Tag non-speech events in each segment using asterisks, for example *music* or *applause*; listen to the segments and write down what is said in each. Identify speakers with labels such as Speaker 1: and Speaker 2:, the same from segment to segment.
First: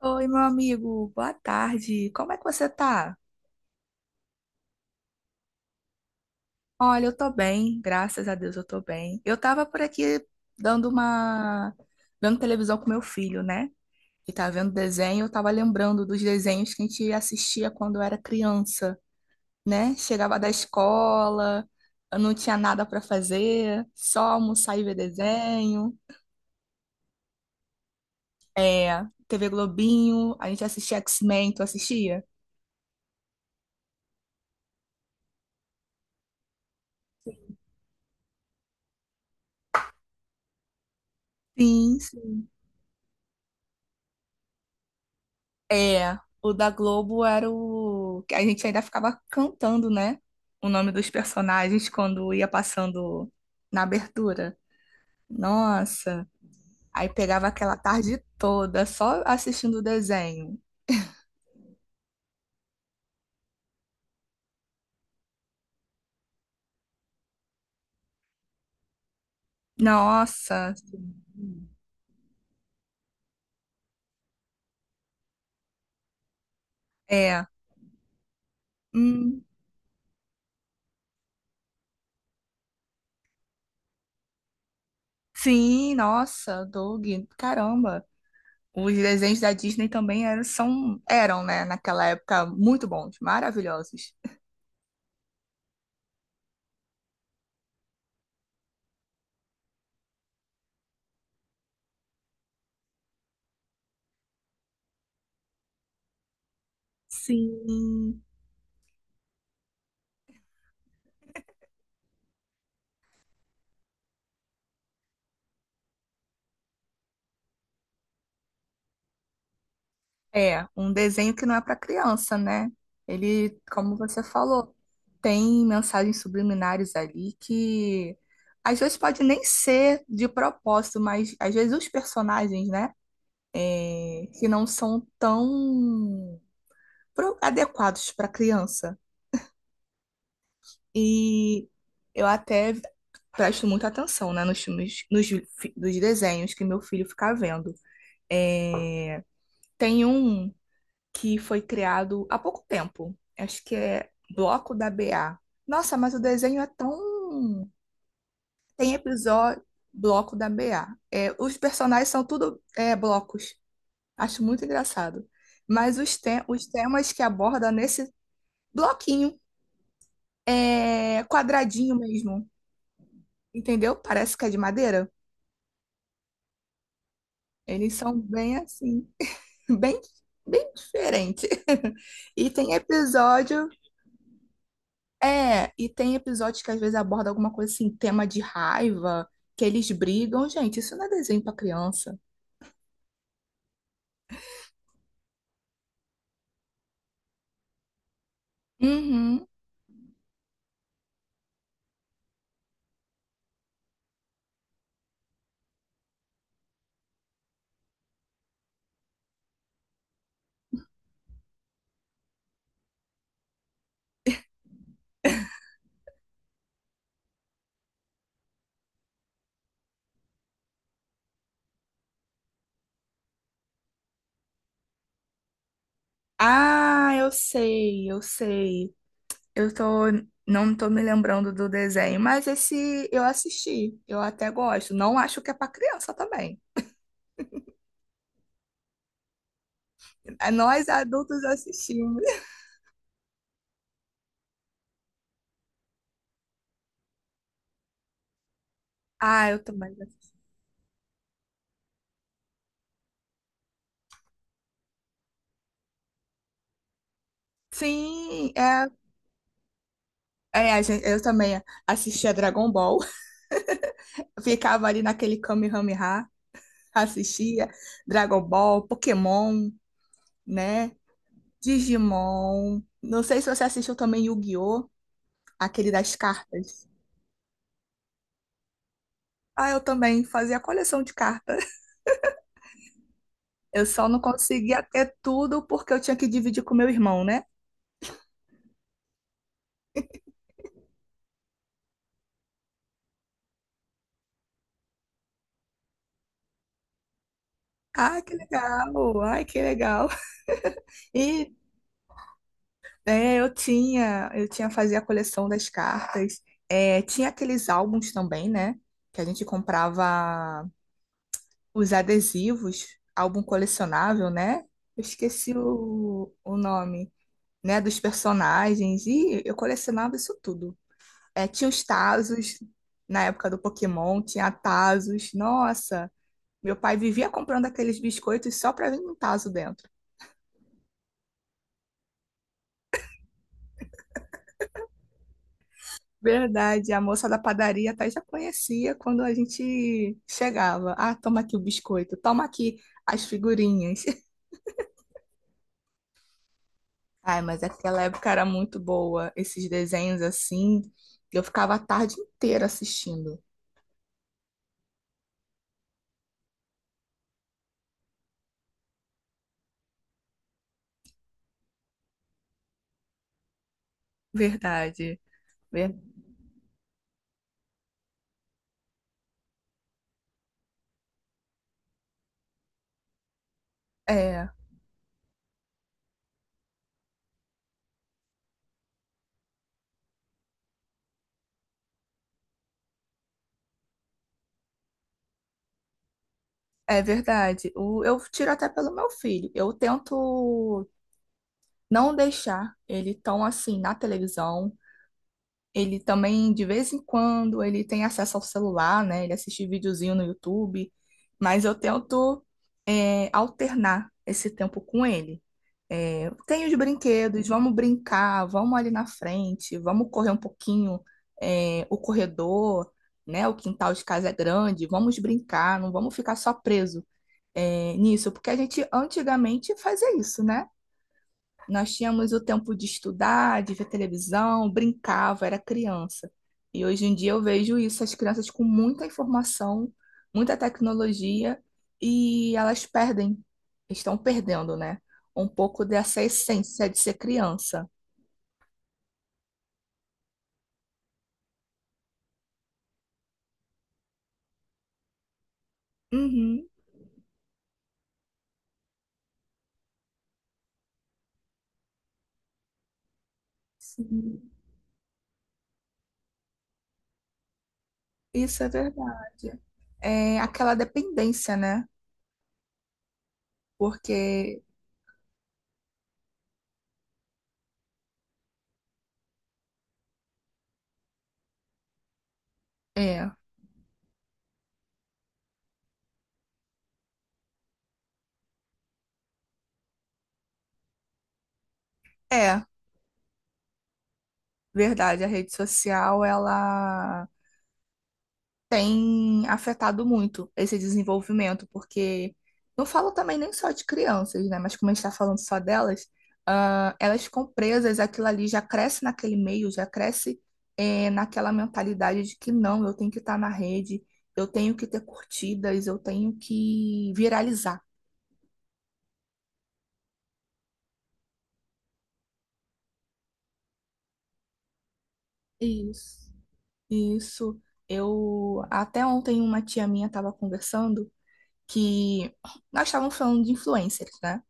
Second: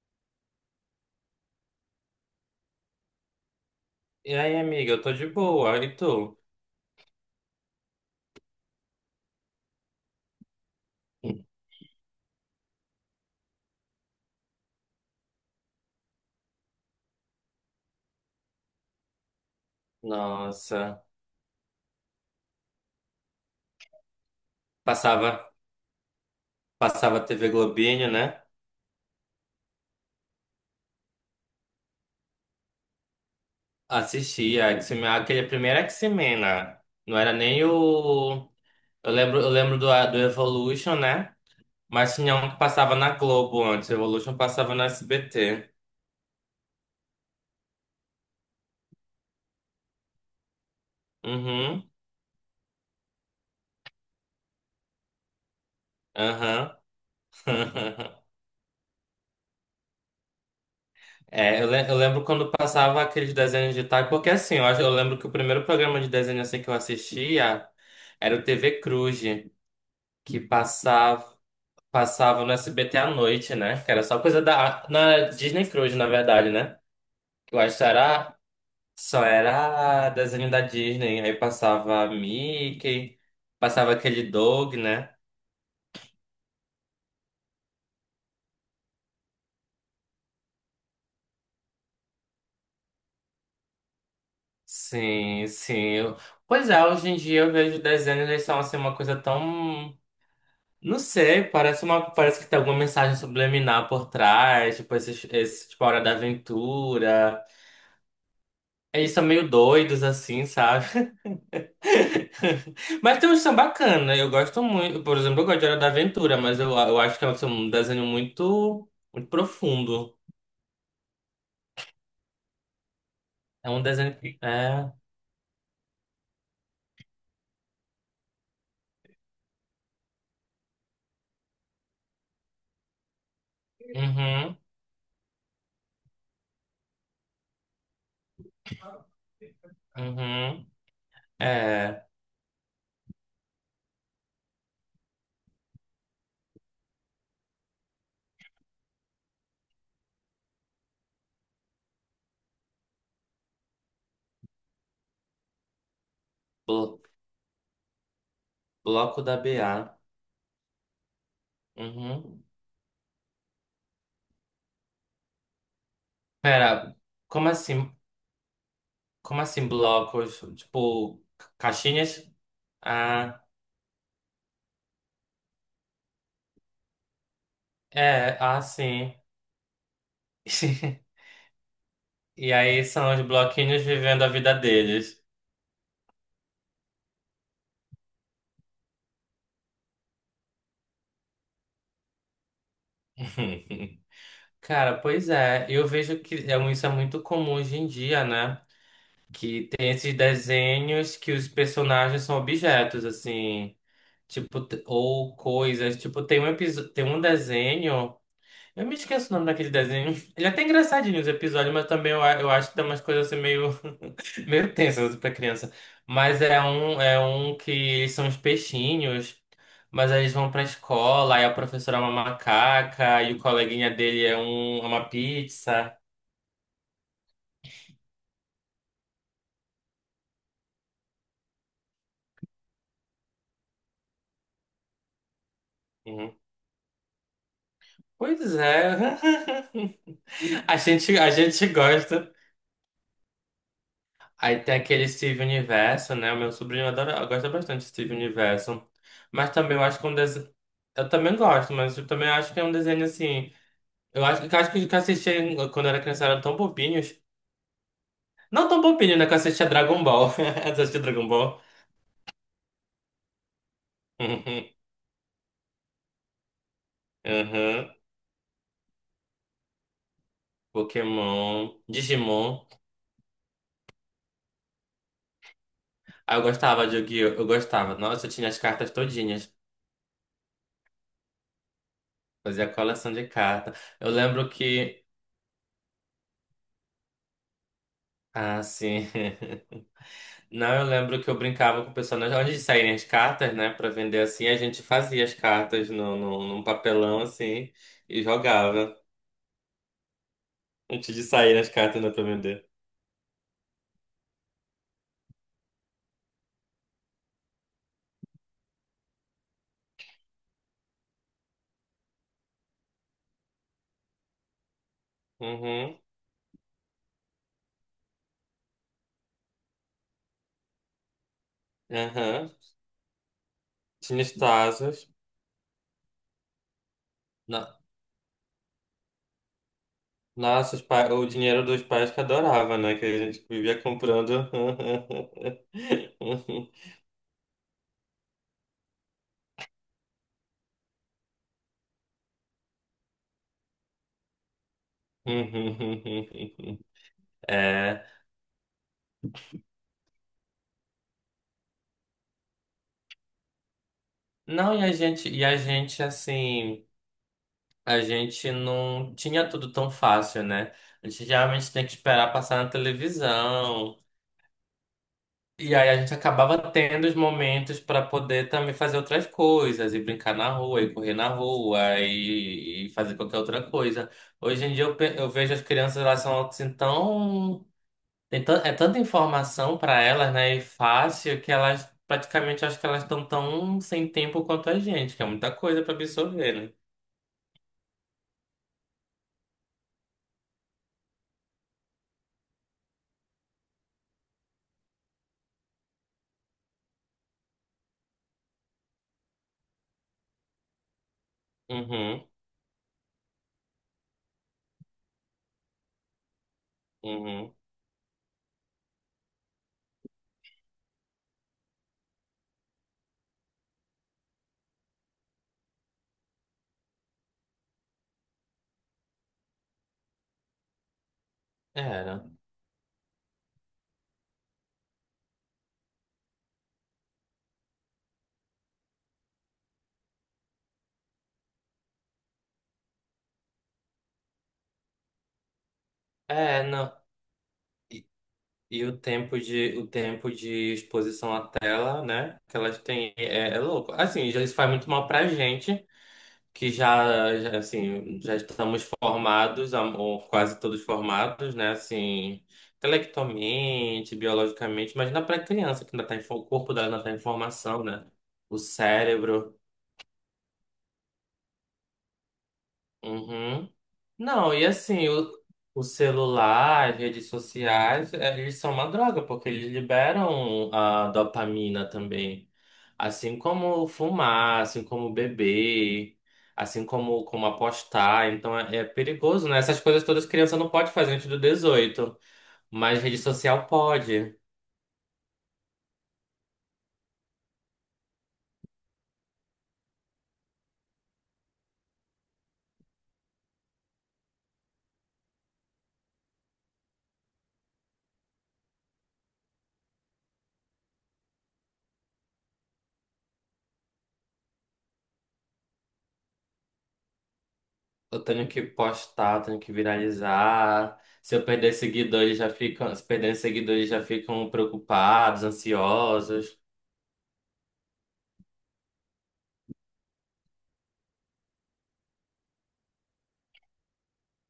Speaker 1: Oi, meu amigo, boa tarde. Como é que você tá?
Speaker 2: E aí, amiga, eu tô de boa, e tu?
Speaker 1: Olha, eu tô bem, graças a Deus eu tô bem. Eu tava por aqui dando uma... vendo televisão com meu filho, né? E tá vendo desenho, eu tava lembrando dos desenhos que a gente assistia quando eu era criança, né? Chegava da
Speaker 2: Nossa,
Speaker 1: escola, eu não tinha nada pra fazer, só almoçar e ver
Speaker 2: passava,
Speaker 1: desenho.
Speaker 2: passava TV Globinho, né?
Speaker 1: É, TV Globinho, a gente assistia X-Men, tu assistia?
Speaker 2: Assistia X-Men, aquele primeiro X-Men, né? Não era nem o. Eu lembro do Evolution, né?
Speaker 1: Sim.
Speaker 2: Mas tinha um que passava na Globo antes, Evolution passava na SBT.
Speaker 1: É, o da Globo era o que a gente ainda ficava cantando, né? O nome dos personagens
Speaker 2: Uhum,
Speaker 1: quando ia passando na abertura. Nossa,
Speaker 2: aham.
Speaker 1: aí pegava aquela
Speaker 2: *laughs*
Speaker 1: tarde toda só assistindo o desenho.
Speaker 2: É, eu lembro quando passava aqueles desenhos de tarde, porque assim, eu lembro que o primeiro programa de desenho assim que eu assistia era o TV Cruz. Que
Speaker 1: Nossa,
Speaker 2: passava no SBT à noite, né? Que era só coisa da na Disney Cruise, na verdade, né?
Speaker 1: é.
Speaker 2: Eu acho que só era só
Speaker 1: Hum,
Speaker 2: era desenho da Disney, aí passava Mickey, passava aquele Doug, né?
Speaker 1: sim, nossa, Doug, caramba. Os desenhos da Disney também eram, são, eram, né, naquela época, muito bons, maravilhosos.
Speaker 2: Sim, sim. Pois é, hoje em dia eu vejo desenhos, eles são assim uma coisa tão. Não sei, parece uma, parece que tem alguma mensagem subliminar por trás, tipo esse tipo a Hora da Aventura.
Speaker 1: Sim.
Speaker 2: Eles são meio doidos assim, sabe? *laughs* Mas tem um samba bacana, eu gosto muito. Por exemplo, eu gosto de Hora da Aventura, mas eu acho que é um desenho muito, muito profundo.
Speaker 1: É, um desenho que não é para criança, né? Ele,
Speaker 2: É um
Speaker 1: como
Speaker 2: desenho
Speaker 1: você
Speaker 2: que.
Speaker 1: falou,
Speaker 2: É.
Speaker 1: tem mensagens subliminares ali que às vezes pode nem ser de propósito, mas às vezes os personagens, né, é, que
Speaker 2: Uhum,
Speaker 1: não são tão adequados para criança.
Speaker 2: uhum.
Speaker 1: E
Speaker 2: É.
Speaker 1: eu até presto muita atenção, né, nos filmes, dos desenhos que meu filho fica vendo. É, tem um que foi criado há pouco tempo. Acho que é Bloco da BA. Nossa, mas o desenho é
Speaker 2: blo-
Speaker 1: tão. Tem
Speaker 2: bloco da
Speaker 1: episódio
Speaker 2: BA.
Speaker 1: Bloco da BA. É, os personagens são
Speaker 2: Uhum.
Speaker 1: tudo é, blocos. Acho muito engraçado. Mas os
Speaker 2: Pera,
Speaker 1: temas que
Speaker 2: como
Speaker 1: aborda
Speaker 2: assim?
Speaker 1: nesse bloquinho
Speaker 2: Como assim blocos?
Speaker 1: é
Speaker 2: Tipo,
Speaker 1: quadradinho
Speaker 2: caixinhas?
Speaker 1: mesmo.
Speaker 2: Ah,
Speaker 1: Entendeu? Parece que é de madeira. Eles são
Speaker 2: é,
Speaker 1: bem
Speaker 2: ah,
Speaker 1: assim,
Speaker 2: sim.
Speaker 1: *laughs* bem, bem
Speaker 2: *laughs*
Speaker 1: diferente. *laughs* E
Speaker 2: E
Speaker 1: tem
Speaker 2: aí são os
Speaker 1: episódio
Speaker 2: bloquinhos vivendo a vida deles.
Speaker 1: É, e tem episódios que às vezes aborda alguma coisa assim, tema de raiva, que eles brigam. Gente, isso não é desenho pra criança.
Speaker 2: *laughs* Cara, pois é, eu vejo que isso é muito comum hoje em dia, né?
Speaker 1: Uhum.
Speaker 2: Que tem esses desenhos que os personagens são objetos, assim, tipo, ou coisas. Tipo, tem um episódio, tem um desenho, eu me esqueço o nome daquele desenho. *laughs* Ele é até engraçadinho os episódios, mas também eu acho que tem umas coisas assim meio, *laughs* meio tensas pra criança. Mas é um que eles são os peixinhos. Mas aí eles vão pra escola, aí a professora é uma macaca, e o coleguinha dele é uma pizza.
Speaker 1: Ah, eu sei, eu sei. Eu tô, não tô me lembrando do desenho, mas esse eu assisti. Eu até gosto. Não acho que é pra criança
Speaker 2: Uhum.
Speaker 1: também.
Speaker 2: Pois é.
Speaker 1: É,
Speaker 2: *laughs* A
Speaker 1: nós
Speaker 2: gente, a
Speaker 1: adultos
Speaker 2: gente
Speaker 1: assistimos.
Speaker 2: gosta.
Speaker 1: *laughs*
Speaker 2: Aí tem aquele Steve Universo, né? O meu sobrinho adora, gosta bastante de Steve Universo.
Speaker 1: Ah,
Speaker 2: Mas
Speaker 1: eu
Speaker 2: também eu
Speaker 1: também
Speaker 2: acho que é um
Speaker 1: assisti.
Speaker 2: desenho. Eu também gosto, mas eu também acho que é um desenho assim. Eu acho que eu assistia quando eu era criança eram tão bobinhos.
Speaker 1: Sim,
Speaker 2: Não tão
Speaker 1: é,
Speaker 2: bobinho, né? Que eu assistia Dragon Ball. *laughs*
Speaker 1: é,
Speaker 2: Tu assistia
Speaker 1: eu
Speaker 2: Dragon
Speaker 1: também
Speaker 2: Ball? *laughs*
Speaker 1: assisti a Dragon Ball. *laughs*
Speaker 2: Uhum.
Speaker 1: Ficava ali naquele Kamehameha. Assistia
Speaker 2: Uhum.
Speaker 1: Dragon Ball, Pokémon, né?
Speaker 2: Pokémon, Digimon.
Speaker 1: Digimon. Não sei se você assistiu também Yu-Gi-Oh! Aquele das
Speaker 2: Aí eu gostava
Speaker 1: cartas.
Speaker 2: de Yu-Gi-Oh! Eu gostava. Nossa, eu tinha as cartas todinhas.
Speaker 1: Ah, eu também fazia coleção de cartas.
Speaker 2: Fazia coleção de carta.
Speaker 1: Eu só
Speaker 2: Eu
Speaker 1: não
Speaker 2: lembro
Speaker 1: conseguia
Speaker 2: que.
Speaker 1: ter tudo porque eu tinha que dividir com meu irmão, né?
Speaker 2: Ah, sim. *laughs* Não, eu lembro que eu brincava com o pessoal. Nós Antes de saírem as cartas, né, pra vender assim, a gente fazia as cartas no, no, num papelão assim
Speaker 1: Ah,
Speaker 2: e
Speaker 1: que
Speaker 2: jogava.
Speaker 1: legal! Ai, que legal!
Speaker 2: Antes
Speaker 1: *laughs*
Speaker 2: de
Speaker 1: E
Speaker 2: saírem as cartas, né, pra vender.
Speaker 1: é, eu tinha Fazia a coleção das cartas. É, tinha aqueles álbuns também, né? Que a gente comprava os adesivos, álbum colecionável, né? Eu esqueci
Speaker 2: Uhum,
Speaker 1: o nome, né? Dos personagens. E eu colecionava isso tudo. É, tinha os
Speaker 2: aham.
Speaker 1: Tazos, na época do Pokémon,
Speaker 2: Tinha os
Speaker 1: tinha
Speaker 2: tazos.
Speaker 1: Tazos. Nossa, meu pai vivia comprando
Speaker 2: No-
Speaker 1: aqueles biscoitos só pra vir um Tazo dentro.
Speaker 2: Nossa, o dinheiro dos pais que adorava, né, que a gente vivia comprando. *laughs*
Speaker 1: Verdade, a moça da padaria até já conhecia quando a gente chegava. Ah, toma aqui o biscoito, toma aqui as figurinhas. *laughs* Ai, mas aquela
Speaker 2: É.
Speaker 1: época era muito boa. Esses desenhos assim, eu ficava a tarde inteira assistindo.
Speaker 2: Não, e a gente assim. A gente não tinha tudo tão fácil, né? A gente geralmente tem que esperar passar na televisão.
Speaker 1: Verdade.
Speaker 2: E aí
Speaker 1: Ver-
Speaker 2: a gente acabava tendo os momentos para poder também fazer outras coisas, e brincar na rua, e correr na rua, e fazer qualquer outra coisa.
Speaker 1: É,
Speaker 2: Hoje em dia eu vejo as crianças, elas são assim tão. É tanta informação para elas, né? E fácil, que elas praticamente acho que elas estão tão sem tempo quanto a gente, que é muita coisa para absorver, né?
Speaker 1: é verdade. Eu tiro até pelo meu filho. Eu tento não deixar ele tão assim na televisão. Ele também, de vez em quando, ele tem acesso ao celular, né? Ele assiste videozinho no YouTube. Mas eu
Speaker 2: Uhum,
Speaker 1: tento, alternar esse tempo com ele. É, tem os brinquedos,
Speaker 2: uhum.
Speaker 1: vamos brincar, vamos ali na frente, vamos correr um pouquinho, o corredor, né? O quintal de casa é grande, vamos brincar, não vamos ficar só preso, nisso, porque a gente antigamente fazia isso, né? Nós
Speaker 2: Era.
Speaker 1: tínhamos o tempo de estudar, de ver televisão, brincava, era criança. E hoje em dia eu vejo isso, as crianças com muita informação, muita tecnologia, e elas perdem, estão perdendo, né? Um pouco dessa
Speaker 2: É,
Speaker 1: essência
Speaker 2: não.
Speaker 1: de ser criança.
Speaker 2: E, e o tempo de exposição à tela, né? Que elas têm é louco. Assim, já isso faz muito mal pra gente,
Speaker 1: Uhum,
Speaker 2: que já, assim, já estamos formados, ou quase todos formados, né? Assim, intelectualmente,
Speaker 1: sim,
Speaker 2: biologicamente, imagina pra criança que ainda tá em, o corpo dela ainda tá em formação, né? O
Speaker 1: isso é verdade.
Speaker 2: cérebro.
Speaker 1: É aquela dependência, né?
Speaker 2: Uhum. Não,
Speaker 1: Porque
Speaker 2: e assim, o celular, as redes sociais, eles são uma droga, porque eles liberam a dopamina também.
Speaker 1: é,
Speaker 2: Assim como fumar, assim como beber, assim como apostar. Então é perigoso, né? Essas coisas todas criança não pode fazer antes do 18,
Speaker 1: é
Speaker 2: mas rede social pode.
Speaker 1: verdade, a rede social, ela tem afetado muito esse desenvolvimento, porque não falo também nem só de crianças, né? Mas como a gente está falando só delas, ah, elas ficam presas, aquilo ali já cresce naquele meio, já cresce naquela mentalidade de que não, eu tenho que estar na rede, eu tenho que ter curtidas, eu tenho que viralizar.
Speaker 2: Eu tenho que postar, eu tenho que viralizar. Se eu perder seguidores, já ficam, se perderem seguidores, já ficam preocupados,
Speaker 1: Isso.
Speaker 2: ansiosos.
Speaker 1: Isso, eu até ontem uma tia minha estava conversando que nós estávamos falando de influencers, né?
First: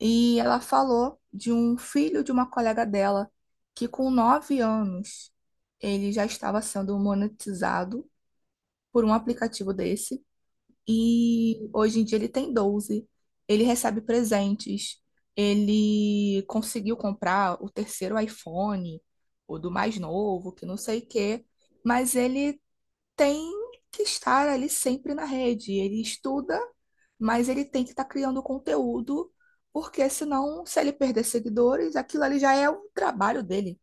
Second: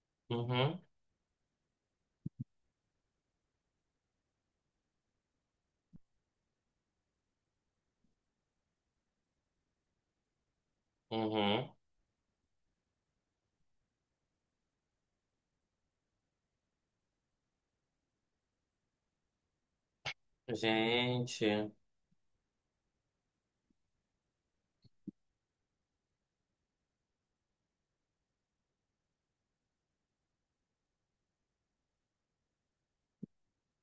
Speaker 1: E ela
Speaker 2: Uhum.
Speaker 1: falou de um filho de uma colega dela que, com 9 anos, ele já estava sendo monetizado por um aplicativo desse. E
Speaker 2: Uhum.
Speaker 1: hoje em dia ele tem 12. Ele recebe presentes. Ele conseguiu comprar o terceiro iPhone, o do mais novo, que não sei o quê.
Speaker 2: Gente.
Speaker 1: Mas ele tem que estar ali sempre na rede. Ele estuda, mas ele tem que estar criando conteúdo, porque senão, se ele perder seguidores, aquilo ali já é o trabalho dele,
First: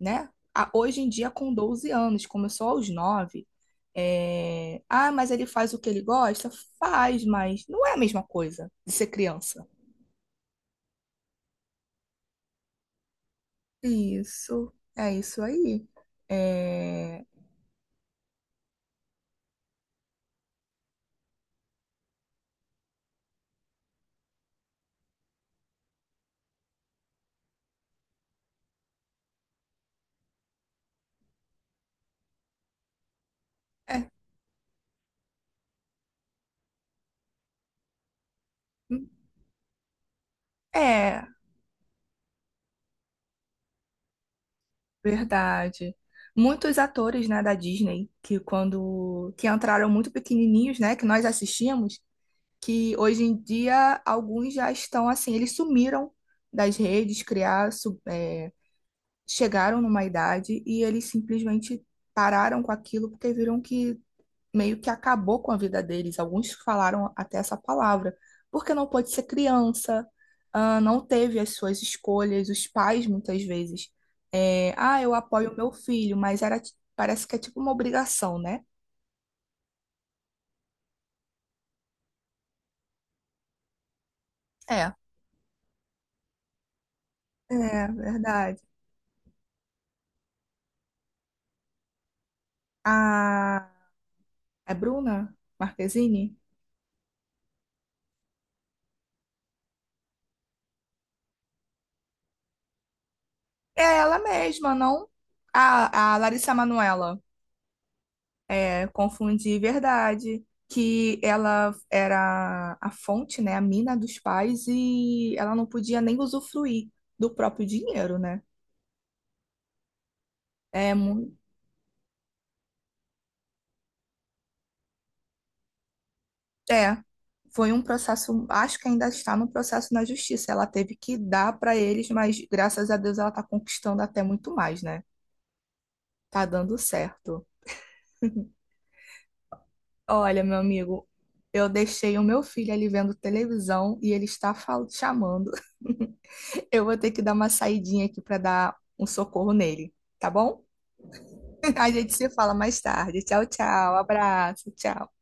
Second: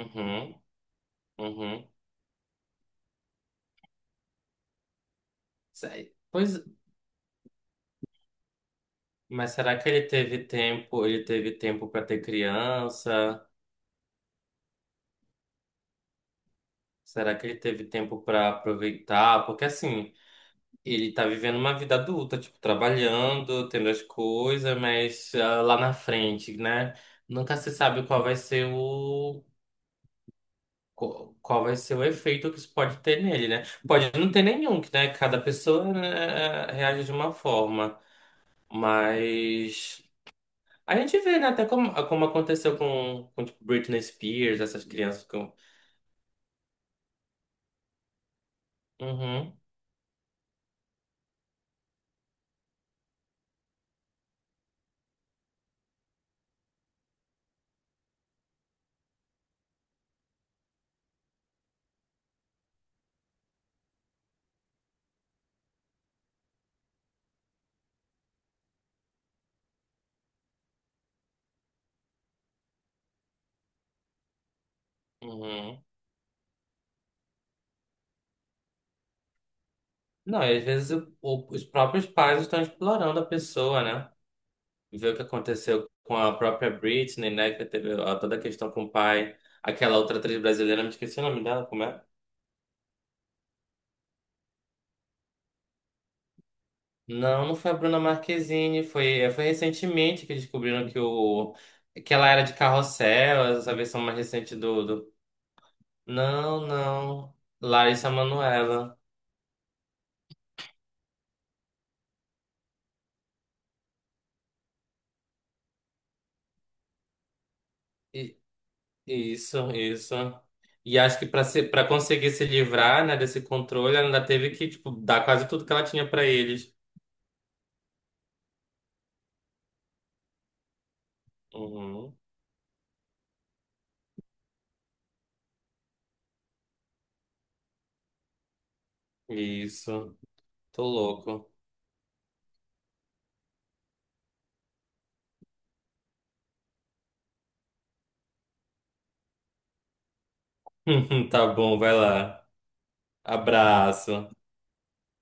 Speaker 1: né? Hoje em dia, com
Speaker 2: Uhum.
Speaker 1: 12 anos, começou aos 9. Ah, mas ele faz o que ele gosta?
Speaker 2: Pois,
Speaker 1: Faz, mas não é a mesma coisa de ser
Speaker 2: mas
Speaker 1: criança.
Speaker 2: será que ele teve tempo? Ele teve tempo para ter criança?
Speaker 1: Isso, é isso aí. É,
Speaker 2: Será que ele teve tempo para aproveitar? Porque assim, ele tá vivendo uma vida adulta, tipo, trabalhando, tendo as coisas, mas ah, lá na frente, né? Nunca se sabe qual vai ser o efeito que isso pode ter nele, né?
Speaker 1: é,
Speaker 2: Pode não ter nenhum, que né? Cada pessoa né, reage de uma forma. Mas a gente
Speaker 1: é,
Speaker 2: vê, né? Até como aconteceu com tipo, Britney Spears, essas crianças com.
Speaker 1: verdade. Muitos atores, né, da Disney, que quando que
Speaker 2: Uhum,
Speaker 1: entraram muito pequenininhos, né, que nós assistimos, que hoje em dia alguns já estão assim, eles sumiram das redes, criaram, chegaram numa idade e eles simplesmente pararam com aquilo porque viram que meio que acabou com a vida deles. Alguns falaram até essa palavra, porque não pôde ser criança, ah, não teve as suas escolhas, os pais muitas vezes. É, ah, eu apoio meu
Speaker 2: uhum.
Speaker 1: filho, mas parece que é tipo uma obrigação, né?
Speaker 2: Não, e às vezes os próprios pais estão explorando a pessoa, né?
Speaker 1: É.
Speaker 2: Ver o que aconteceu com a própria Britney, né? Que
Speaker 1: É,
Speaker 2: teve ó, toda a
Speaker 1: verdade.
Speaker 2: questão com o pai. Aquela outra atriz brasileira, me esqueci o nome dela, como é?
Speaker 1: A, é Bruna Marquezine?
Speaker 2: Não, não foi a Bruna Marquezine, foi recentemente que descobriram que ela era de Carrossel, essa
Speaker 1: É
Speaker 2: versão mais
Speaker 1: ela
Speaker 2: recente
Speaker 1: mesma,
Speaker 2: do
Speaker 1: não?
Speaker 2: do
Speaker 1: A Larissa
Speaker 2: Não,
Speaker 1: Manoela.
Speaker 2: não. Larissa
Speaker 1: É,
Speaker 2: Manoela.
Speaker 1: confundir verdade, que ela era a fonte, né, a mina dos pais e ela não podia nem usufruir do próprio dinheiro,
Speaker 2: I-
Speaker 1: né?
Speaker 2: Isso, isso.
Speaker 1: É,
Speaker 2: E acho que para ser, para conseguir se livrar, né, desse controle, ela ainda teve que, tipo, dar quase tudo que ela tinha para eles.
Speaker 1: é, foi um processo, acho que ainda está no processo na justiça. Ela teve que dar para eles,
Speaker 2: Uhum.
Speaker 1: mas graças a Deus ela está conquistando até muito mais, né? Tá dando certo.
Speaker 2: Isso.
Speaker 1: Olha, meu
Speaker 2: Tô
Speaker 1: amigo,
Speaker 2: louco.
Speaker 1: eu deixei o meu filho ali vendo televisão e ele está chamando. *laughs* Eu vou ter que dar uma saidinha aqui para dar um socorro nele, tá bom?
Speaker 2: *laughs* Tá
Speaker 1: *laughs*
Speaker 2: bom,
Speaker 1: A
Speaker 2: vai
Speaker 1: gente se
Speaker 2: lá.
Speaker 1: fala mais tarde. Tchau, tchau.
Speaker 2: Abraço.
Speaker 1: Abraço, tchau.